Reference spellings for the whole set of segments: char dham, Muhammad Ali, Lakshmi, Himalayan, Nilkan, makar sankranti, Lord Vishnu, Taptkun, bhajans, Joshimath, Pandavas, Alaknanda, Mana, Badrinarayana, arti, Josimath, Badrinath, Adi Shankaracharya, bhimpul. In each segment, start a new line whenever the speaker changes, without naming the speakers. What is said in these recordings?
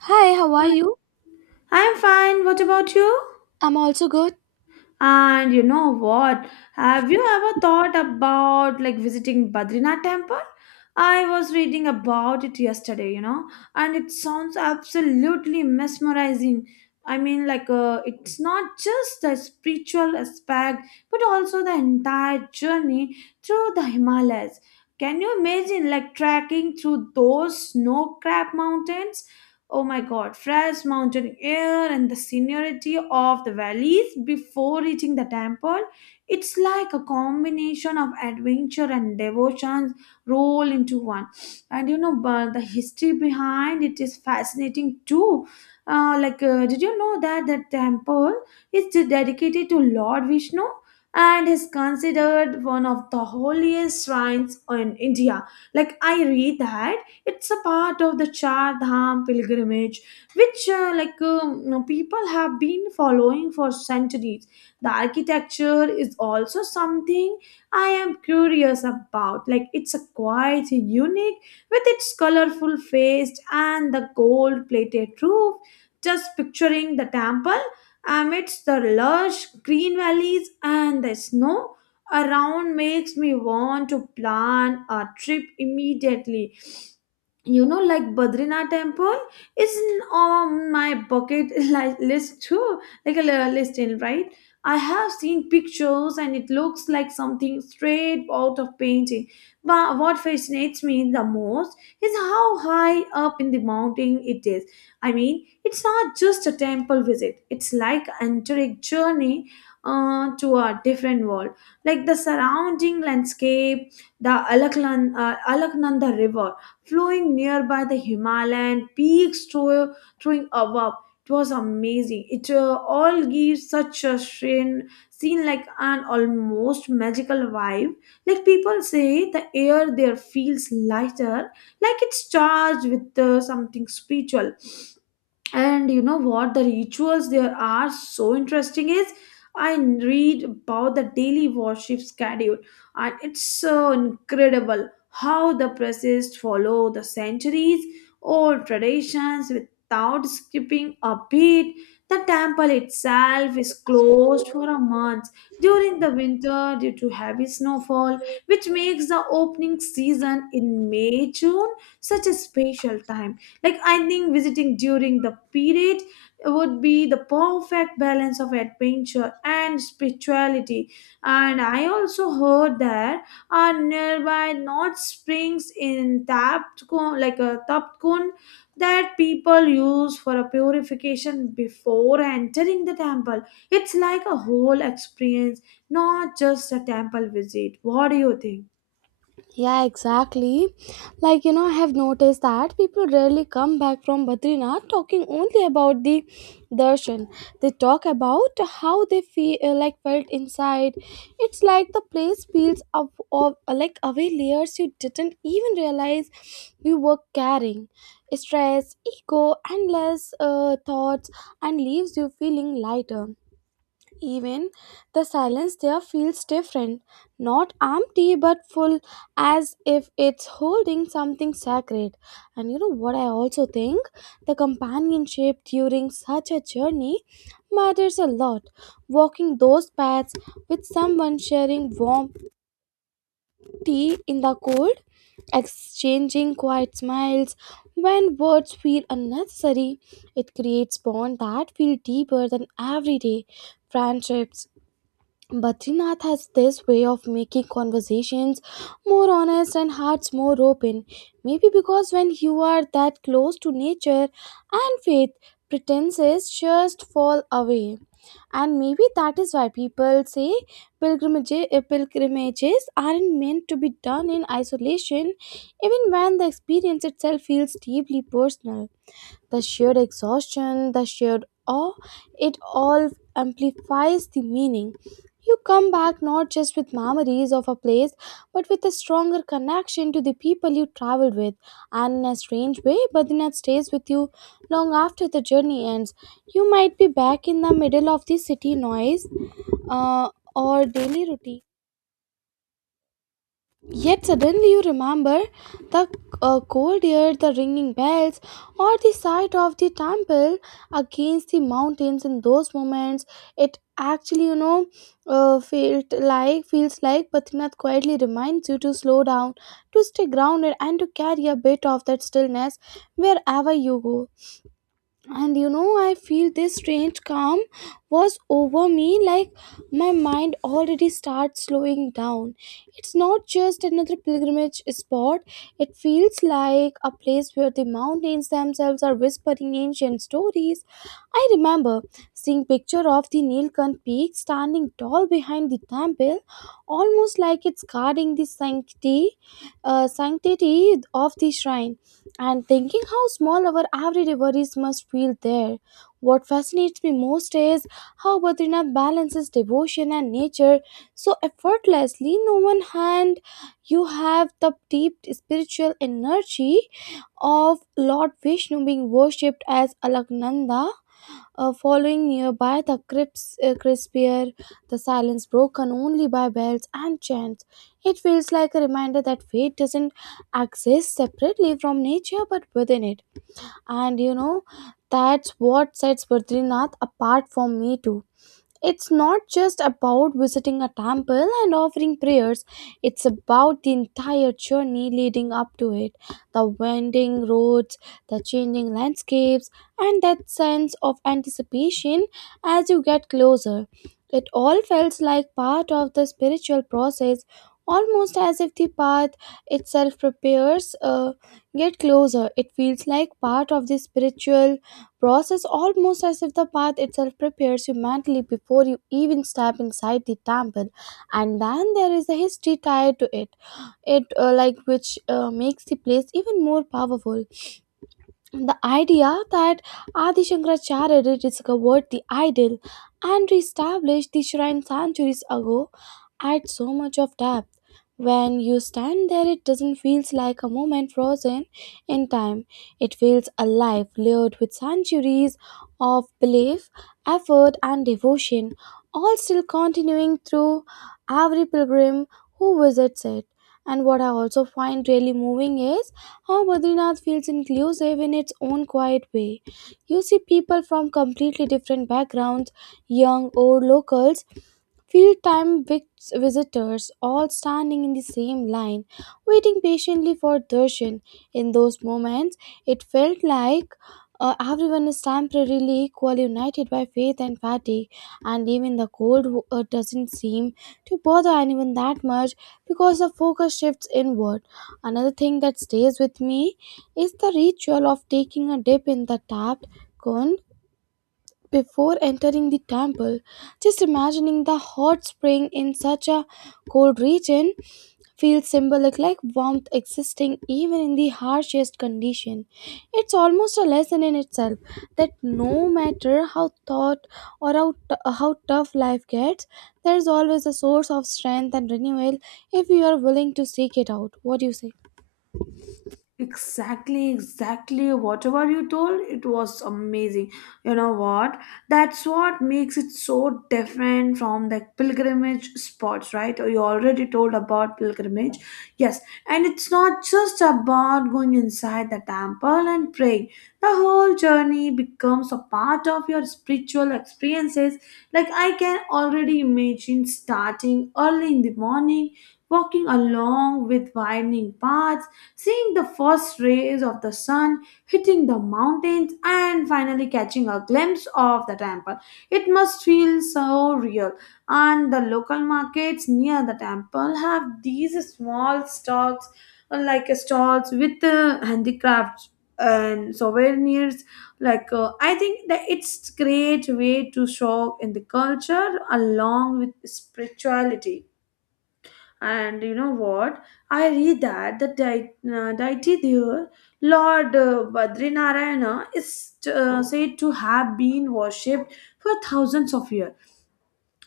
Hi, how are you?
I'm fine. What about you?
I'm also good.
And you know what? Have you ever thought about like visiting Badrinath temple? I was reading about it yesterday, and it sounds absolutely mesmerizing. I mean, like, it's not just the spiritual aspect, but also the entire journey through the Himalayas. Can you imagine, like, trekking through those snow-capped mountains? Oh my god, fresh mountain air and the scenery of the valleys before reaching the temple. It's like a combination of adventure and devotions roll into one. And but the history behind it is fascinating too. Like, did you know that the temple is dedicated to Lord Vishnu and is considered one of the holiest shrines in India? Like, I read that it's a part of the char dham pilgrimage, which like people have been following for centuries. The architecture is also something I am curious about. Like, it's a quite unique with its colorful face and the gold plated roof. Just picturing the temple amidst the lush green valleys and the snow around makes me want to plan a trip immediately. You know, like Badrinath temple is on my bucket list too. Like a list in, right? I have seen pictures and it looks like something straight out of painting, but what fascinates me the most is how high up in the mountain it is. I mean, it's not just a temple visit, it's like entering journey, to a different world. Like the surrounding landscape, the Alaknanda river flowing nearby, the Himalayan peaks throwing above. It was amazing. It all gives such a scene like an almost magical vibe. Like people say, the air there feels lighter, like it's charged with something spiritual. And you know what? The rituals there are so interesting. Is I read about the daily worship schedule, and it's so incredible how the priests follow the centuries old traditions without skipping a beat. The temple itself is closed for a month during the winter due to heavy snowfall, which makes the opening season in may june such a special time. Like, I think visiting during the period would be the perfect balance of adventure and spirituality. And I also heard that are nearby not springs in Taptkun, like a Taptkun that people use for a purification before entering the temple. It's like a whole experience, not just a temple visit. What do you think?
Yeah, exactly. Like, you know, I have noticed that people rarely come back from Badrinath talking only about the darshan. They talk about how they feel felt inside. It's like the place peels up of like away layers you didn't even realize you were carrying. Stress, ego, endless thoughts and leaves you feeling lighter. Even the silence there feels different, not empty but full, as if it's holding something sacred. And you know what I also think? The companionship during such a journey matters a lot. Walking those paths with someone sharing warm tea in the cold, exchanging quiet smiles when words feel unnecessary, it creates bonds that feel deeper than everyday friendships. Badrinath has this way of making conversations more honest and hearts more open. Maybe because when you are that close to nature and faith, pretenses just fall away. And maybe that is why people say pilgrimages aren't meant to be done in isolation, even when the experience itself feels deeply personal. The shared exhaustion, the shared awe, it all amplifies the meaning. You come back not just with memories of a place, but with a stronger connection to the people you traveled with, and in a strange way, but stays with you long after the journey ends. You might be back in the middle of the city noise or daily routine. Yet suddenly you remember the cold air, the ringing bells, or the sight of the temple against the mountains. In those moments, it actually, you know, felt like feels like Patrinath quietly reminds you to slow down, to stay grounded, and to carry a bit of that stillness wherever you go. And you know, I feel this strange calm was over me. Like my mind already starts slowing down. It's not just another pilgrimage spot. It feels like a place where the mountains themselves are whispering ancient stories. I remember seeing picture of the Nilkan peak standing tall behind the temple, almost like it's guarding the sanctity, sanctity of the shrine, and thinking how small our everyday worries must feel there. What fascinates me most is how Badrinath balances devotion and nature so effortlessly. No one hand, you have the deep spiritual energy of Lord Vishnu being worshipped as Alagnanda following nearby the crisp the silence broken only by bells and chants. It feels like a reminder that fate doesn't exist separately from nature but within it. And you know, that's what sets Badrinath apart from me too. It's not just about visiting a temple and offering prayers, it's about the entire journey leading up to it. The winding roads, the changing landscapes, and that sense of anticipation as you get closer. It all felt like part of the spiritual process, almost as if the path itself prepares get closer. It feels like part of the spiritual process almost as if the path itself prepares you mentally before you even step inside the temple. And then there is a history tied to it. It uh, like which uh, makes the place even more powerful. The idea that Adi Shankaracharya rediscovered the ideal and reestablished the shrine centuries ago adds so much of depth. When you stand there, it doesn't feel like a moment frozen in time. It feels alive, layered with centuries of belief, effort, and devotion, all still continuing through every pilgrim who visits it. And what I also find really moving is how Badrinath feels inclusive in its own quiet way. You see people from completely different backgrounds, young, old, locals, Field time vic- visitors all standing in the same line, waiting patiently for darshan. In those moments, it felt like everyone is temporarily equally united by faith and fatigue, and even the cold doesn't seem to bother anyone that much because the focus shifts inward. Another thing that stays with me is the ritual of taking a dip in the tapped Kun before entering the temple. Just imagining the hot spring in such a cold region feels symbolic, like warmth existing even in the harshest condition. It's almost a lesson in itself that no matter how thought or how, t- how tough life gets, there's always a source of strength and renewal if you are willing to seek it out. What do you say?
Exactly, exactly. Whatever you told, it was amazing. You know what? That's what makes it so different from the pilgrimage spots, right? You already told about pilgrimage. Yes, and it's not just about going inside the temple and praying. The whole journey becomes a part of your spiritual experiences. Like, I can already imagine starting early in the morning, walking along with winding paths, seeing the first rays of the sun hitting the mountains and finally catching a glimpse of the temple. It must feel so real. And the local markets near the temple have these small stalls, like stalls with handicrafts and souvenirs. Like, I think that it's great way to show in the culture along with spirituality. And you know what? I read that the deity there, Lord Badrinarayana, is said to have been worshipped for thousands of years.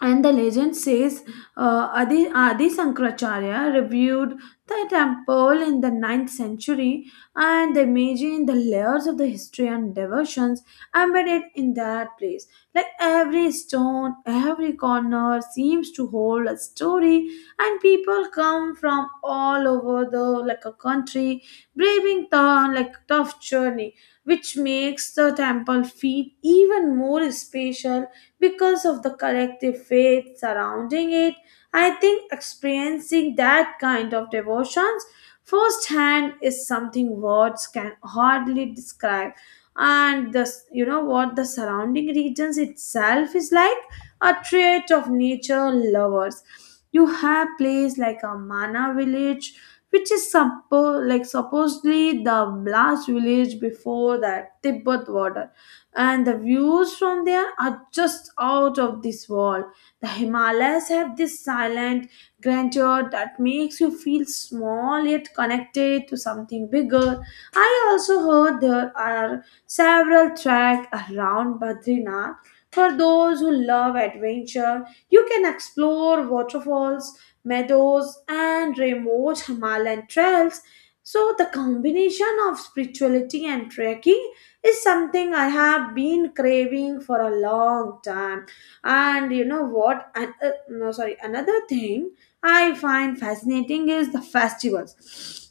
And the legend says Adi Sankaracharya reviewed the temple in the 9th century and imagined the layers of the history and devotions embedded in that place. Like every stone, every corner seems to hold a story, and people come from all over the like a country, braving the like tough journey, which makes the temple feel even more special because of the collective faith surrounding it. I think experiencing that kind of devotions firsthand is something words can hardly describe. And the you know what, the surrounding regions itself is like a trait of nature lovers. You have place like a Mana village, which is like supposedly the last village before that Tibet border, and the views from there are just out of this world. The Himalayas have this silent grandeur that makes you feel small yet connected to something bigger. I also heard there are several tracks around Badrinath. For those who love adventure, you can explore waterfalls, meadows, and remote Himalayan trails. So, the combination of spirituality and trekking is something I have been craving for a long time. And you know what? No, sorry. Another thing I find fascinating is the festivals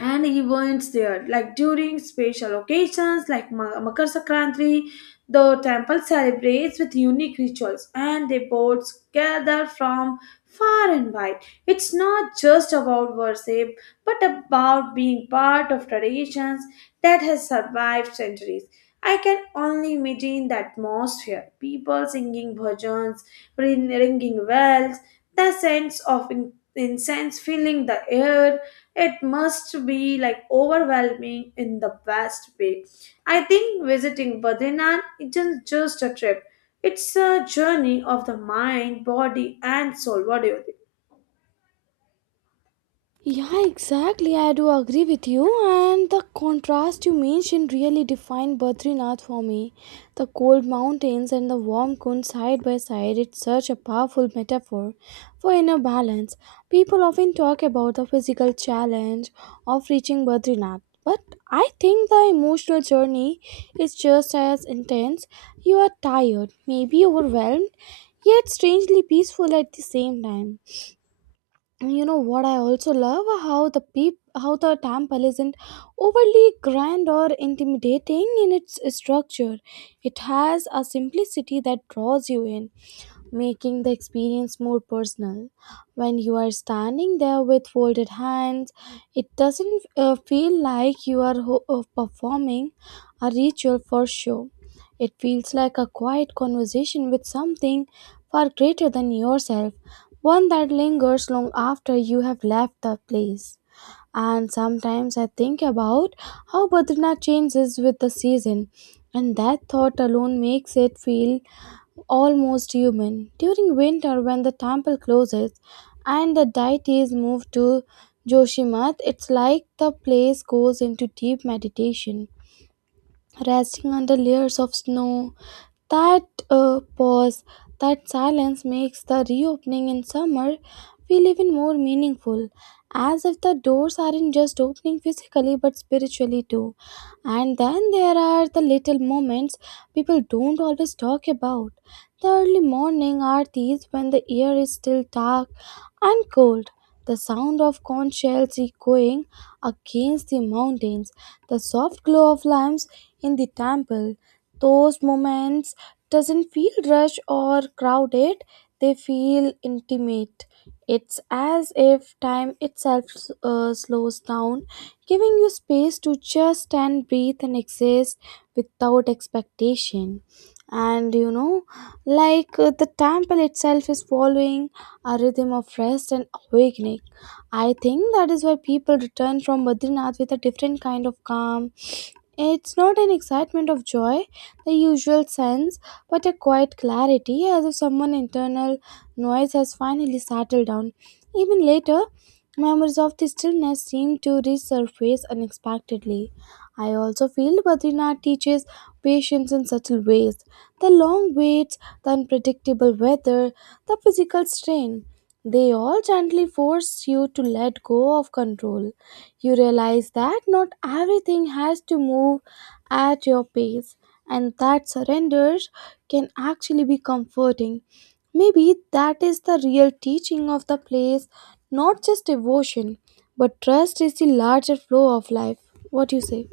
and events there, like during special occasions like Makar sankranti. The temple celebrates with unique rituals and the devotees gather from far and wide. It's not just about worship but about being part of traditions that has survived centuries. I can only imagine the atmosphere, people singing bhajans, ringing bells, the sense of incense filling the air. It must be like overwhelming in the best way. I think visiting Badrinath isn't just a trip, it's a journey of the mind, body, and soul. What do you think?
Yeah, exactly. I do agree with you, and the contrast you mentioned really defined Badrinath for me. The cold mountains and the warm Kund side by side, it's such a powerful metaphor for inner balance. People often talk about the physical challenge of reaching Badrinath, but I think the emotional journey is just as intense. You are tired, maybe overwhelmed, yet strangely peaceful at the same time. You know what, I also love how the temple isn't overly grand or intimidating in its structure. It has a simplicity that draws you in, making the experience more personal. When you are standing there with folded hands, it doesn't feel like you are ho- performing a ritual for show. It feels like a quiet conversation with something far greater than yourself, one that lingers long after you have left the place. And sometimes I think about how Badrinath changes with the season, and that thought alone makes it feel almost human. During winter, when the temple closes and the deities move to Joshimath, it's like the place goes into deep meditation, resting under layers of snow that uh, pause, that silence makes the reopening in summer feel even more meaningful, as if the doors aren't just opening physically but spiritually too. And then there are the little moments people don't always talk about. The early morning aartis when the air is still dark and cold, the sound of conch shells echoing against the mountains, the soft glow of lamps in the temple. Those moments doesn't feel rushed or crowded, they feel intimate. It's as if time itself slows down, giving you space to just stand, breathe, and exist without expectation. And you know, the temple itself is following a rhythm of rest and awakening. I think that is why people return from Badrinath with a different kind of calm. It's not an excitement of joy, the usual sense, but a quiet clarity as if someone internal noise has finally settled down. Even later, memories of the stillness seem to resurface unexpectedly. I also feel Badrinath teaches patients in subtle ways. The long waits, the unpredictable weather, the physical strain. They all gently force you to let go of control. You realize that not everything has to move at your pace, and that surrender can actually be comforting. Maybe that is the real teaching of the place, not just devotion, but trust is the larger flow of life. What do you say?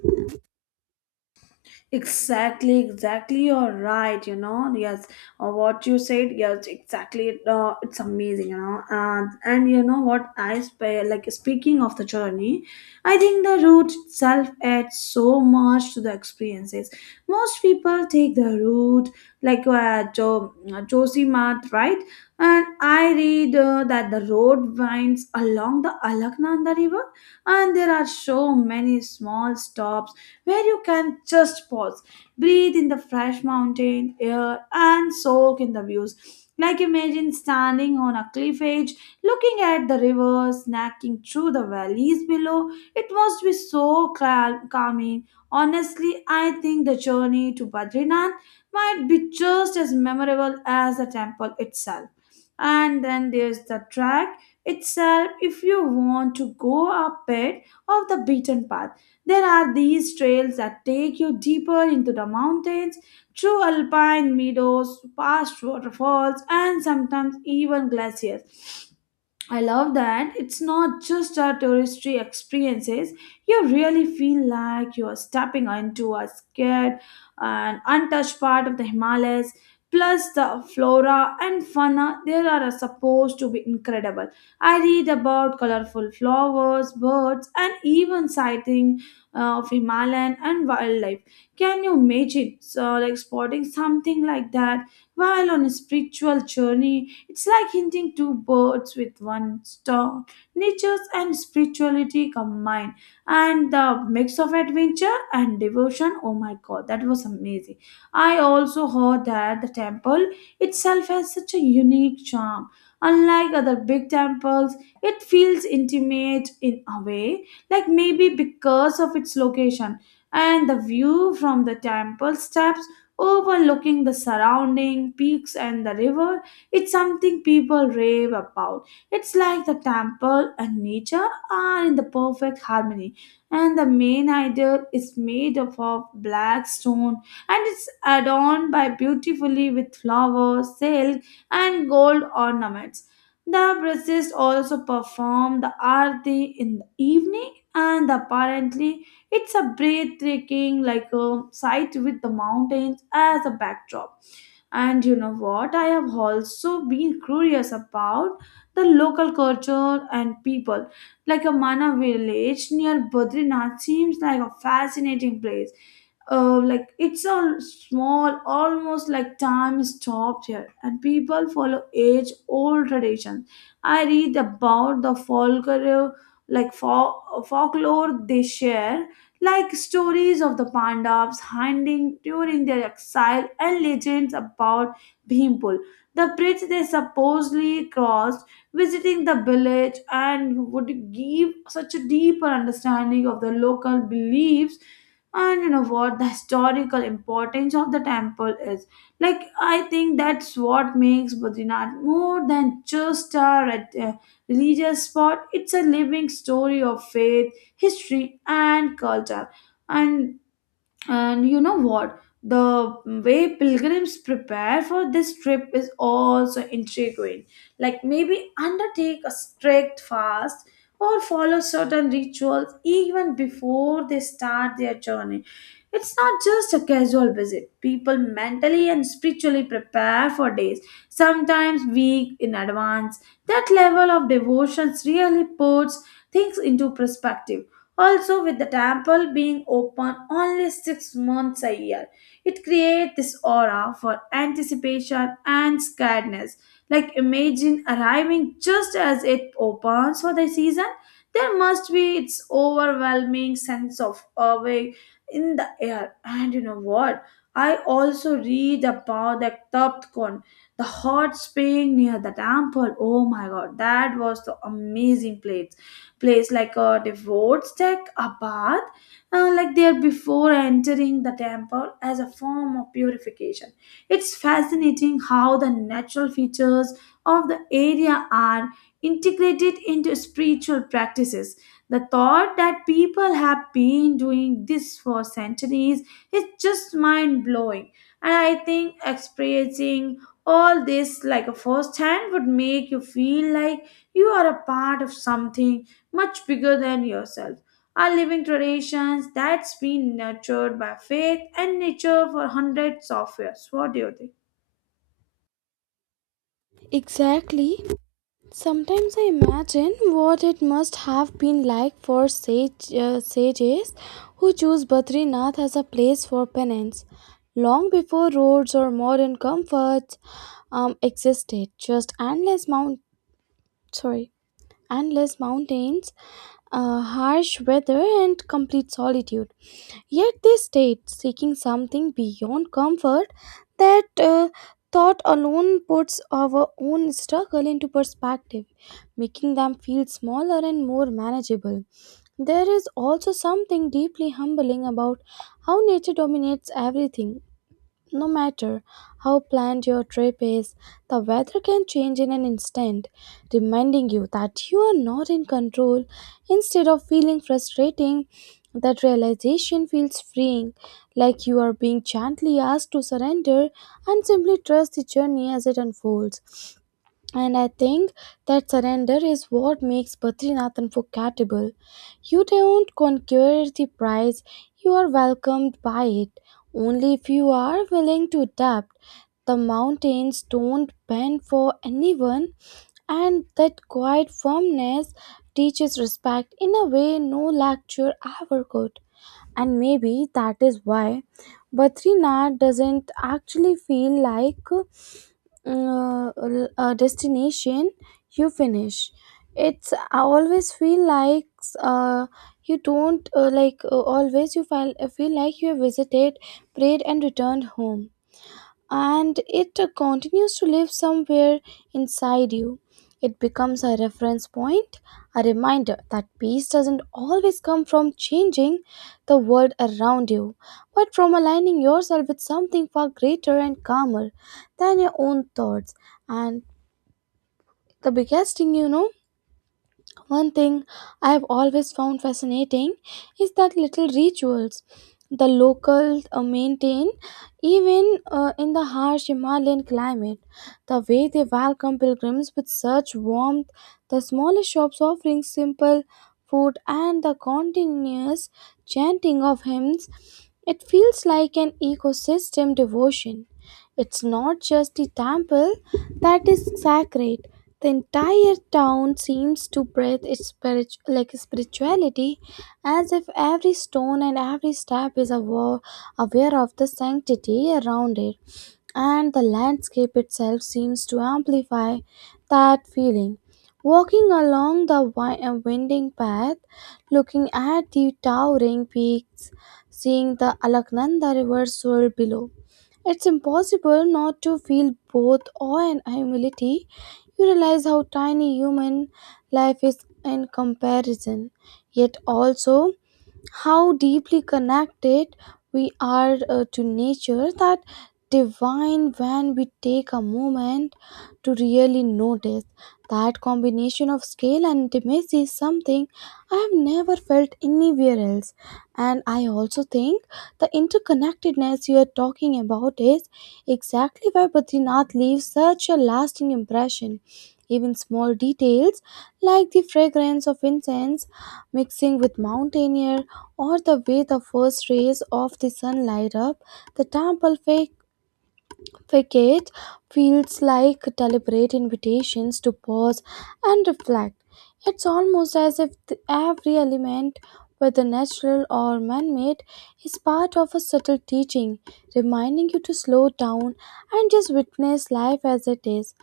Exactly, exactly. You're right. You know, yes. What you said, yes, exactly. It's amazing. You know, and you know what like. Speaking of the journey, I think the route itself adds so much to the experiences. Most people take the route like Josimath, right? And I read that the road winds along the Alaknanda River, and there are so many small stops where you can just pause, breathe in the fresh mountain air, and soak in the views. Like, imagine standing on a cliff edge, looking at the river, snacking through the valleys below. It must be so calming. Honestly, I think the journey to Badrinath might be just as memorable as the temple itself. And then there's the track itself if you want to go a bit off the beaten path. There are these trails that take you deeper into the mountains, through alpine meadows, past waterfalls, and sometimes even glaciers. I love that it's not just a touristy experiences. You really feel like you are stepping into a scared and untouched part of the Himalayas. Plus, the flora and fauna there are supposed to be incredible. I read about colorful flowers, birds, and even sighting of Himalayan and wildlife. Can you imagine, so like spotting something like that while on a spiritual journey, it's like hinting two birds with one stone. Nature and spirituality combined, and the mix of adventure and devotion. Oh my god, that was amazing! I also heard that the temple itself has such a unique charm. Unlike other big temples, it feels intimate in a way, like maybe because of its location, and the view from the temple steps overlooking the surrounding peaks and the river, it's something people rave about. It's like the temple and nature are in the perfect harmony, and the main idol is made up of black stone, and it's adorned by beautifully with flowers, silk, and gold ornaments. The priests also perform the arti in the evening, and apparently it's a breathtaking like a sight with the mountains as a backdrop. And you know what? I have also been curious about the local culture and people. Like a Mana village near Badrinath seems like a fascinating place, like it's a small, almost like time stopped here, and people follow age old traditions. I read about the folklore, like folklore they share, like stories of the pandavas hunting during their exile and legends about bhimpul, the bridge they supposedly crossed. Visiting the village and would give such a deeper understanding of the local beliefs. And you know what? The historical importance of the temple is, like, I think that's what makes Badrinath more than just a religious spot. It's a living story of faith history and culture. And and you know what? The way pilgrims prepare for this trip is also intriguing. Like, maybe undertake a strict fast or follow certain rituals even before they start their journey. It's not just a casual visit. People mentally and spiritually prepare for days, sometimes weeks in advance. That level of devotion really puts things into perspective. Also, with the temple being open only 6 months a year, it creates this aura for anticipation and scaredness. Like, imagine arriving just as it opens for the season. There must be its overwhelming sense of awe in the air. And you know what? I also read about the Taptkon, the hot spring near the temple. Oh my god, that was the amazing place, like a devotee's take a bath like there before entering the temple as a form of purification. It's fascinating how the natural features of the area are integrated into spiritual practices. The thought that people have been doing this for centuries is just mind blowing. And I think experiencing all this like a first hand would make you feel like you are a part of something much bigger than yourself. Are living traditions that's been nurtured by faith and nature for hundreds of years. What do you think?
Exactly. Sometimes I imagine what it must have been like for sages who choose Badrinath as a place for penance. Long before roads or modern comforts existed, just sorry, endless mountains, harsh weather, and complete solitude. Yet they stayed, seeking something beyond comfort. That thought alone puts our own struggle into perspective, making them feel smaller and more manageable. There is also something deeply humbling about how nature dominates everything, no matter how planned your trip is, the weather can change in an instant, reminding you that you are not in control. Instead of feeling frustrating, that realization feels freeing, like you are being gently asked to surrender and simply trust the journey as it unfolds. And I think that surrender is what makes Badrinath forgettable. You don't conquer the prize, you are welcomed by it. Only if you are willing to adapt. The mountains don't bend for anyone, and that quiet firmness teaches respect in a way no lecture ever could. And maybe that is why Badrinath doesn't actually feel like a destination you finish. It's, I always feel like uh, you don't like always you feel like you have visited, prayed, and returned home, and it continues to live somewhere inside you. It becomes a reference point, a reminder that peace doesn't always come from changing the world around you, but from aligning yourself with something far greater and calmer than your own thoughts. And the biggest thing, you know, one thing I've always found fascinating is that little rituals the locals maintain even in the harsh Himalayan climate. The way they welcome pilgrims with such warmth, the smallest shops offering simple food, and the continuous chanting of hymns, it feels like an ecosystem devotion. It's not just the temple that is sacred, the entire town seems to breathe its spirituality, as if every stone and every step is aware of the sanctity around it, and the landscape itself seems to amplify that feeling. Walking along the winding path, looking at the towering peaks, seeing the Alaknanda River swirl below, it's impossible not to feel both awe and humility. You realize how tiny human life is in comparison, yet also how deeply connected we are to nature that divine. When we take a moment to really notice, that combination of scale and intimacy is something I have never felt anywhere else. And I also think the interconnectedness you are talking about is exactly why Badrinath leaves such a lasting impression. Even small details like the fragrance of incense mixing with mountain air, or the way the first rays of the sun light up the facade, feels like deliberate invitations to pause and reflect. It's almost as if every element, whether natural or man made, is part of a subtle teaching, reminding you to slow down and just witness life as it is.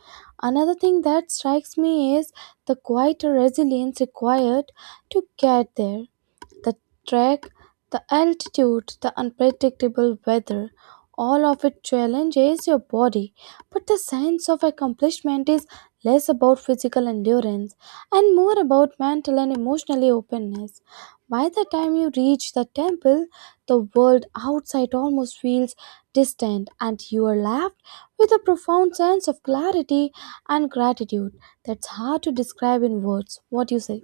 Another thing that strikes me is the quieter resilience required to get there: the trek, the altitude, the unpredictable weather. All of it challenges your body, but the sense of accomplishment is less about physical endurance and more about mental and emotional openness. By the time you reach the temple, the world outside almost feels distant, and you are left with a profound sense of clarity and gratitude that's hard to describe in words. What do you say?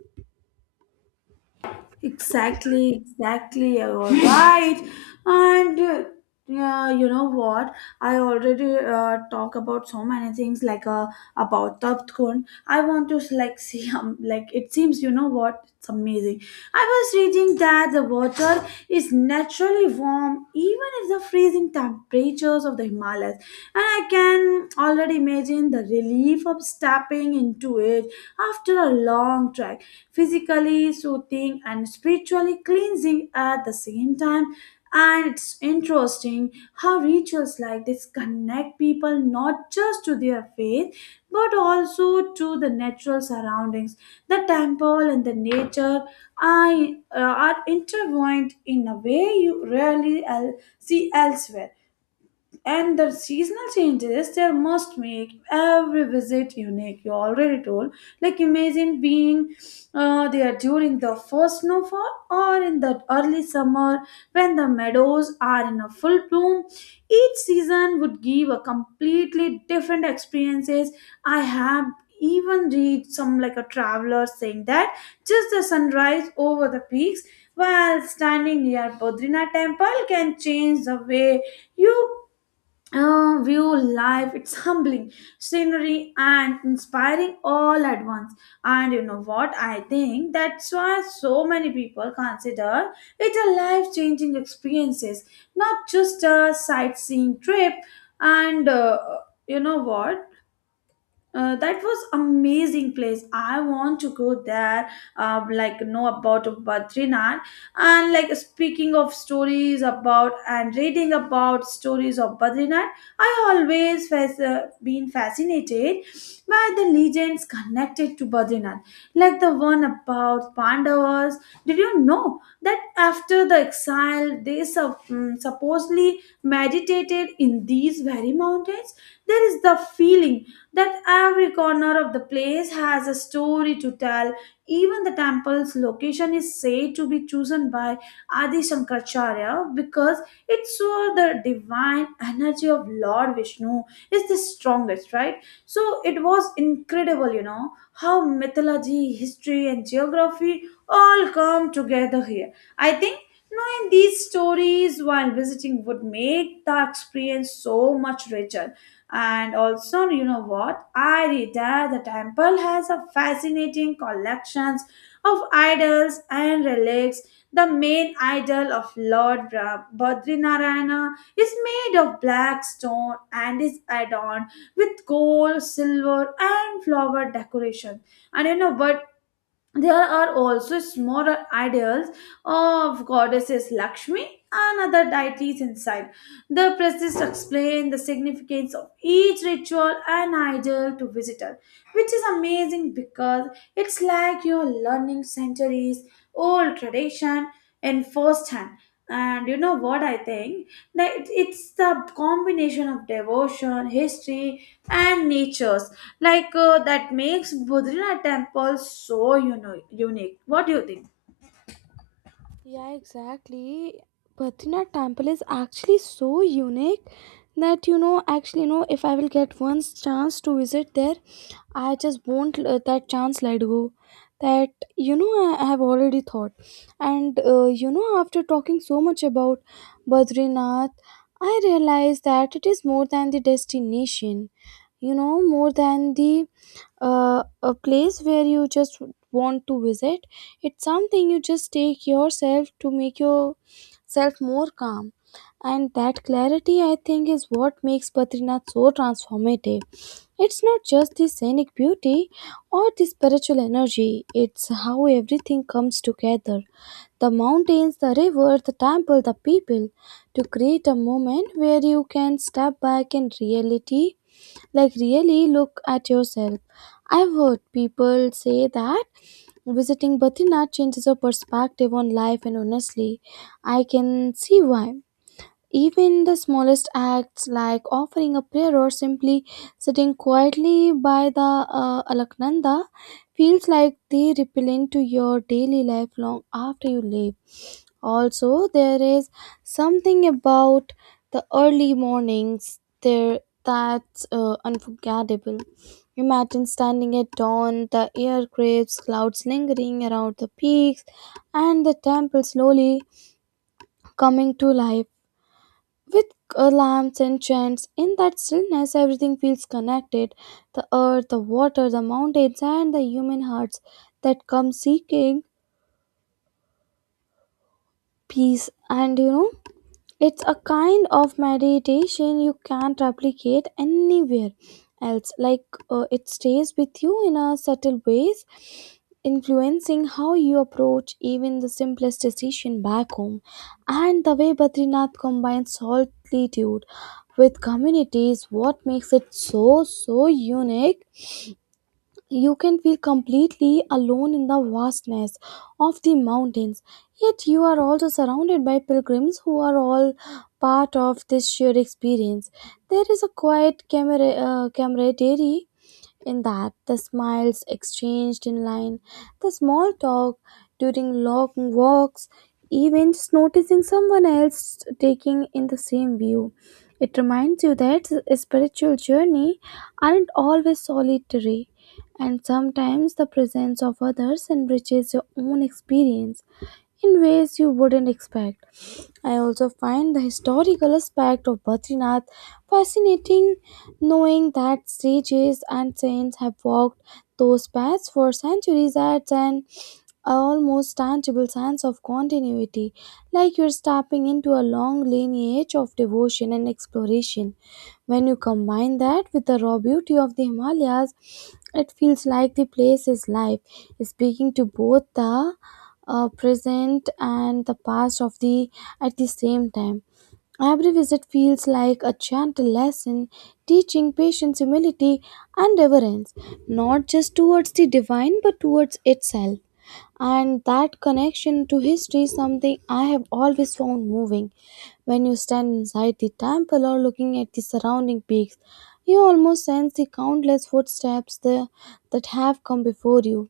Exactly, exactly. You're all right. And yeah, you know what? I already talk about so many things about Taptkun. I want to like see like it seems you know what? It's amazing. I was reading that the water is naturally warm even if the freezing temperatures of the Himalayas, and I can already imagine the relief of stepping into it after a long trek physically soothing and spiritually cleansing at the same time. And it's interesting how rituals like this connect people not just to their faith but also to the natural surroundings. The temple and the nature are, are intertwined in a way you rarely see elsewhere, and the seasonal changes there must make every visit unique, you already told. Like imagine being there during the first snowfall or in the early summer when the meadows are in a full bloom. Each season would give a completely different experiences. I have even read some like a traveler saying that just the sunrise over the peaks while standing near Bodrina temple can change the way you view life. It's humbling scenery and inspiring all at once. And you know what, I think that's why so many people consider it a life-changing experiences, not just a sightseeing trip. And you know what, that was amazing place. I want to go there. Like know about Badrinath, and like speaking of stories about and reading about stories of Badrinath, I always has been fascinated by the legends connected to Badrinath, like the one about Pandavas. Did you know that after the exile, they supposedly meditated in these very mountains? There is the feeling that every corner of the place has a story to tell. Even the temple's location is said to be chosen by Adi Shankaracharya because it saw the divine energy of Lord Vishnu is the strongest, right? So it was incredible, you know, how mythology, history, and geography all come together here. I think knowing these stories while visiting would make the experience so much richer. And also, you know what, I read that the temple has a fascinating collections of idols and relics. The main idol of Badrinarayana is made of black stone and is adorned with gold, silver, and flower decoration. And you know what? There are also smaller ideals of goddesses Lakshmi and other deities inside. The priests explain the significance of each ritual and idol to visitor, which is amazing because it's like you're learning centuries old tradition in first hand. And you know what I think? That it's the combination of devotion, history, and nature that makes Bodrina temple so, you know, unique. What do you think?
Yeah, exactly. Badrinath temple is actually so unique that, you know, actually, you know, if I will get one chance to visit there, I just won't let that chance let go. That, you know, I have already thought, and you know, after talking so much about Badrinath, I realized that it is more than the destination. You know, more than the a place where you just want to visit. It's something you just take yourself to make yourself more calm, and that clarity, I think, is what makes Badrinath so transformative. It's not just the scenic beauty or the spiritual energy, it's how everything comes together, the mountains, the river, the temple, the people, to create a moment where you can step back in reality, like, really look at yourself. I've heard people say that visiting Batrinath changes your perspective on life, and honestly, I can see why. Even the smallest acts like offering a prayer or simply sitting quietly by the Alaknanda feels like they ripple into your daily life long after you leave. Also, there is something about the early mornings there that's unforgettable. Imagine standing at dawn, the air crisp, clouds lingering around the peaks, and the temple slowly coming to life with alarms and chants. In that stillness, everything feels connected, the earth, the water, the mountains, and the human hearts that come seeking peace. And you know, it's a kind of meditation you can't replicate anywhere else. It stays with you in a subtle ways, influencing how you approach even the simplest decision back home. And the way Badrinath combines solitude with community is what makes it so so unique. You can feel completely alone in the vastness of the mountains, yet you are also surrounded by pilgrims who are all part of this shared experience. There is a camaraderie in that, the smiles exchanged in line, the small talk during long walks, even just noticing someone else taking in the same view. It reminds you that spiritual journey aren't always solitary, and sometimes the presence of others enriches your own experience in ways you wouldn't expect. I also find the historical aspect of Badrinath fascinating. Knowing that sages and saints have walked those paths for centuries adds an almost tangible sense of continuity, like you're stepping into a long lineage of devotion and exploration. When you combine that with the raw beauty of the Himalayas, it feels like the place is live, speaking to both the present and the past of the at the same time. Every visit feels like a gentle lesson teaching patience, humility, and reverence, not just towards the divine but towards itself. And that connection to history is something I have always found moving. When you stand inside the temple or looking at the surrounding peaks, you almost sense the countless footsteps there that have come before you,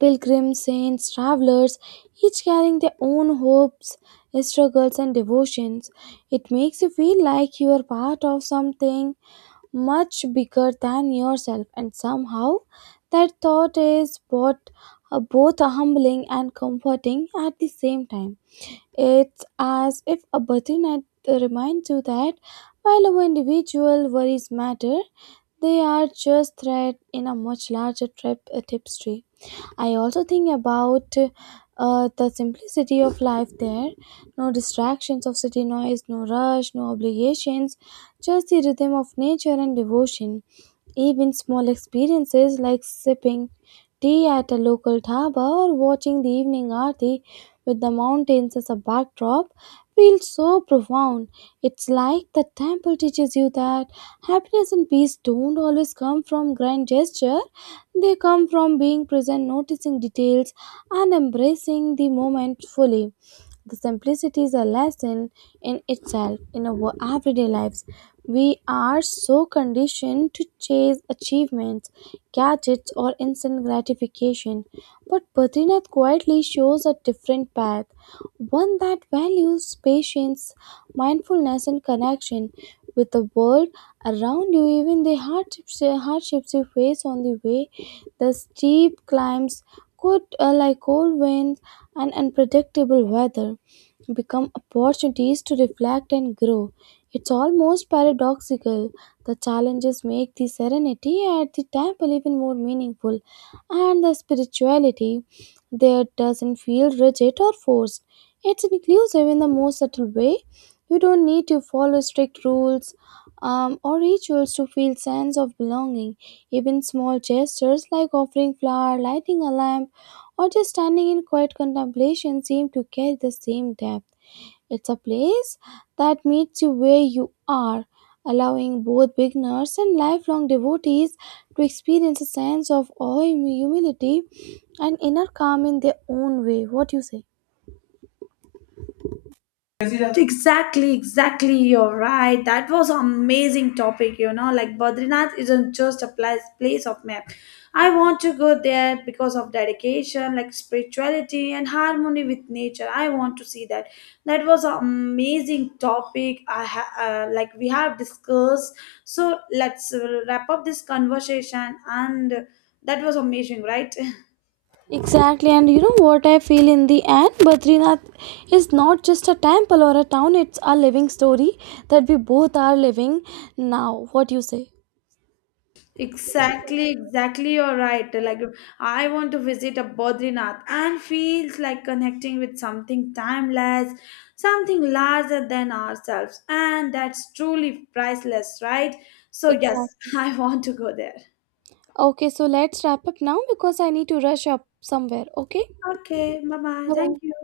pilgrims, saints, travelers, each carrying their own hopes, struggles, and devotions. It makes you feel like you are part of something much bigger than yourself, and somehow that thought is both humbling and comforting at the same time. It's as if a birthday night reminds you that while our individual worries matter, they are just thread in a much larger tapestry. I also think about the simplicity of life there. No distractions of city noise, no rush, no obligations, just the rhythm of nature and devotion. Even small experiences like sipping tea at a local dhaba or watching the evening aarti with the mountains as a backdrop feels so profound. It's like the temple teaches you that happiness and peace don't always come from grand gesture. They come from being present, noticing details, and embracing the moment fully. The simplicity is a lesson in itself. In our everyday lives, we are so conditioned to chase achievements, gadgets, or instant gratification. But Badrinath quietly shows a different path, one that values patience, mindfulness, and connection with the world around you. Even the hardships you face on the way, the steep climbs, could like cold winds and unpredictable weather, become opportunities to reflect and grow. It's almost paradoxical. The challenges make the serenity at the temple even more meaningful, and the spirituality there doesn't feel rigid or forced. It's inclusive in the most subtle way. You don't need to follow strict rules or rituals to feel sense of belonging. Even small gestures like offering flower, lighting a lamp, or just standing in quiet contemplation seem to carry the same depth. It's a place that meets you where you are, allowing both beginners and lifelong devotees to experience a sense of awe, humility, and inner calm in their own way. What you say?
Exactly, exactly. You're right. That was amazing topic. You know, like Badrinath isn't just a place of map. I want to go there because of dedication, like spirituality and harmony with nature. I want to see that. That was an amazing topic. Like we have discussed. So let's wrap up this conversation. And that was amazing, right?
Exactly, and you know what I feel in the end? Badrinath is not just a temple or a town, it's a living story that we both are living now. What you say?
Exactly, exactly. You're right. Like, I want to visit a Bodrinath and feels like connecting with something timeless, something larger than ourselves, and that's truly priceless, right? So, yes,
Exactly.
I want to go there.
Okay, so let's wrap up now because I need to rush up somewhere. Okay,
Okay, bye bye. Thank
bye.
you.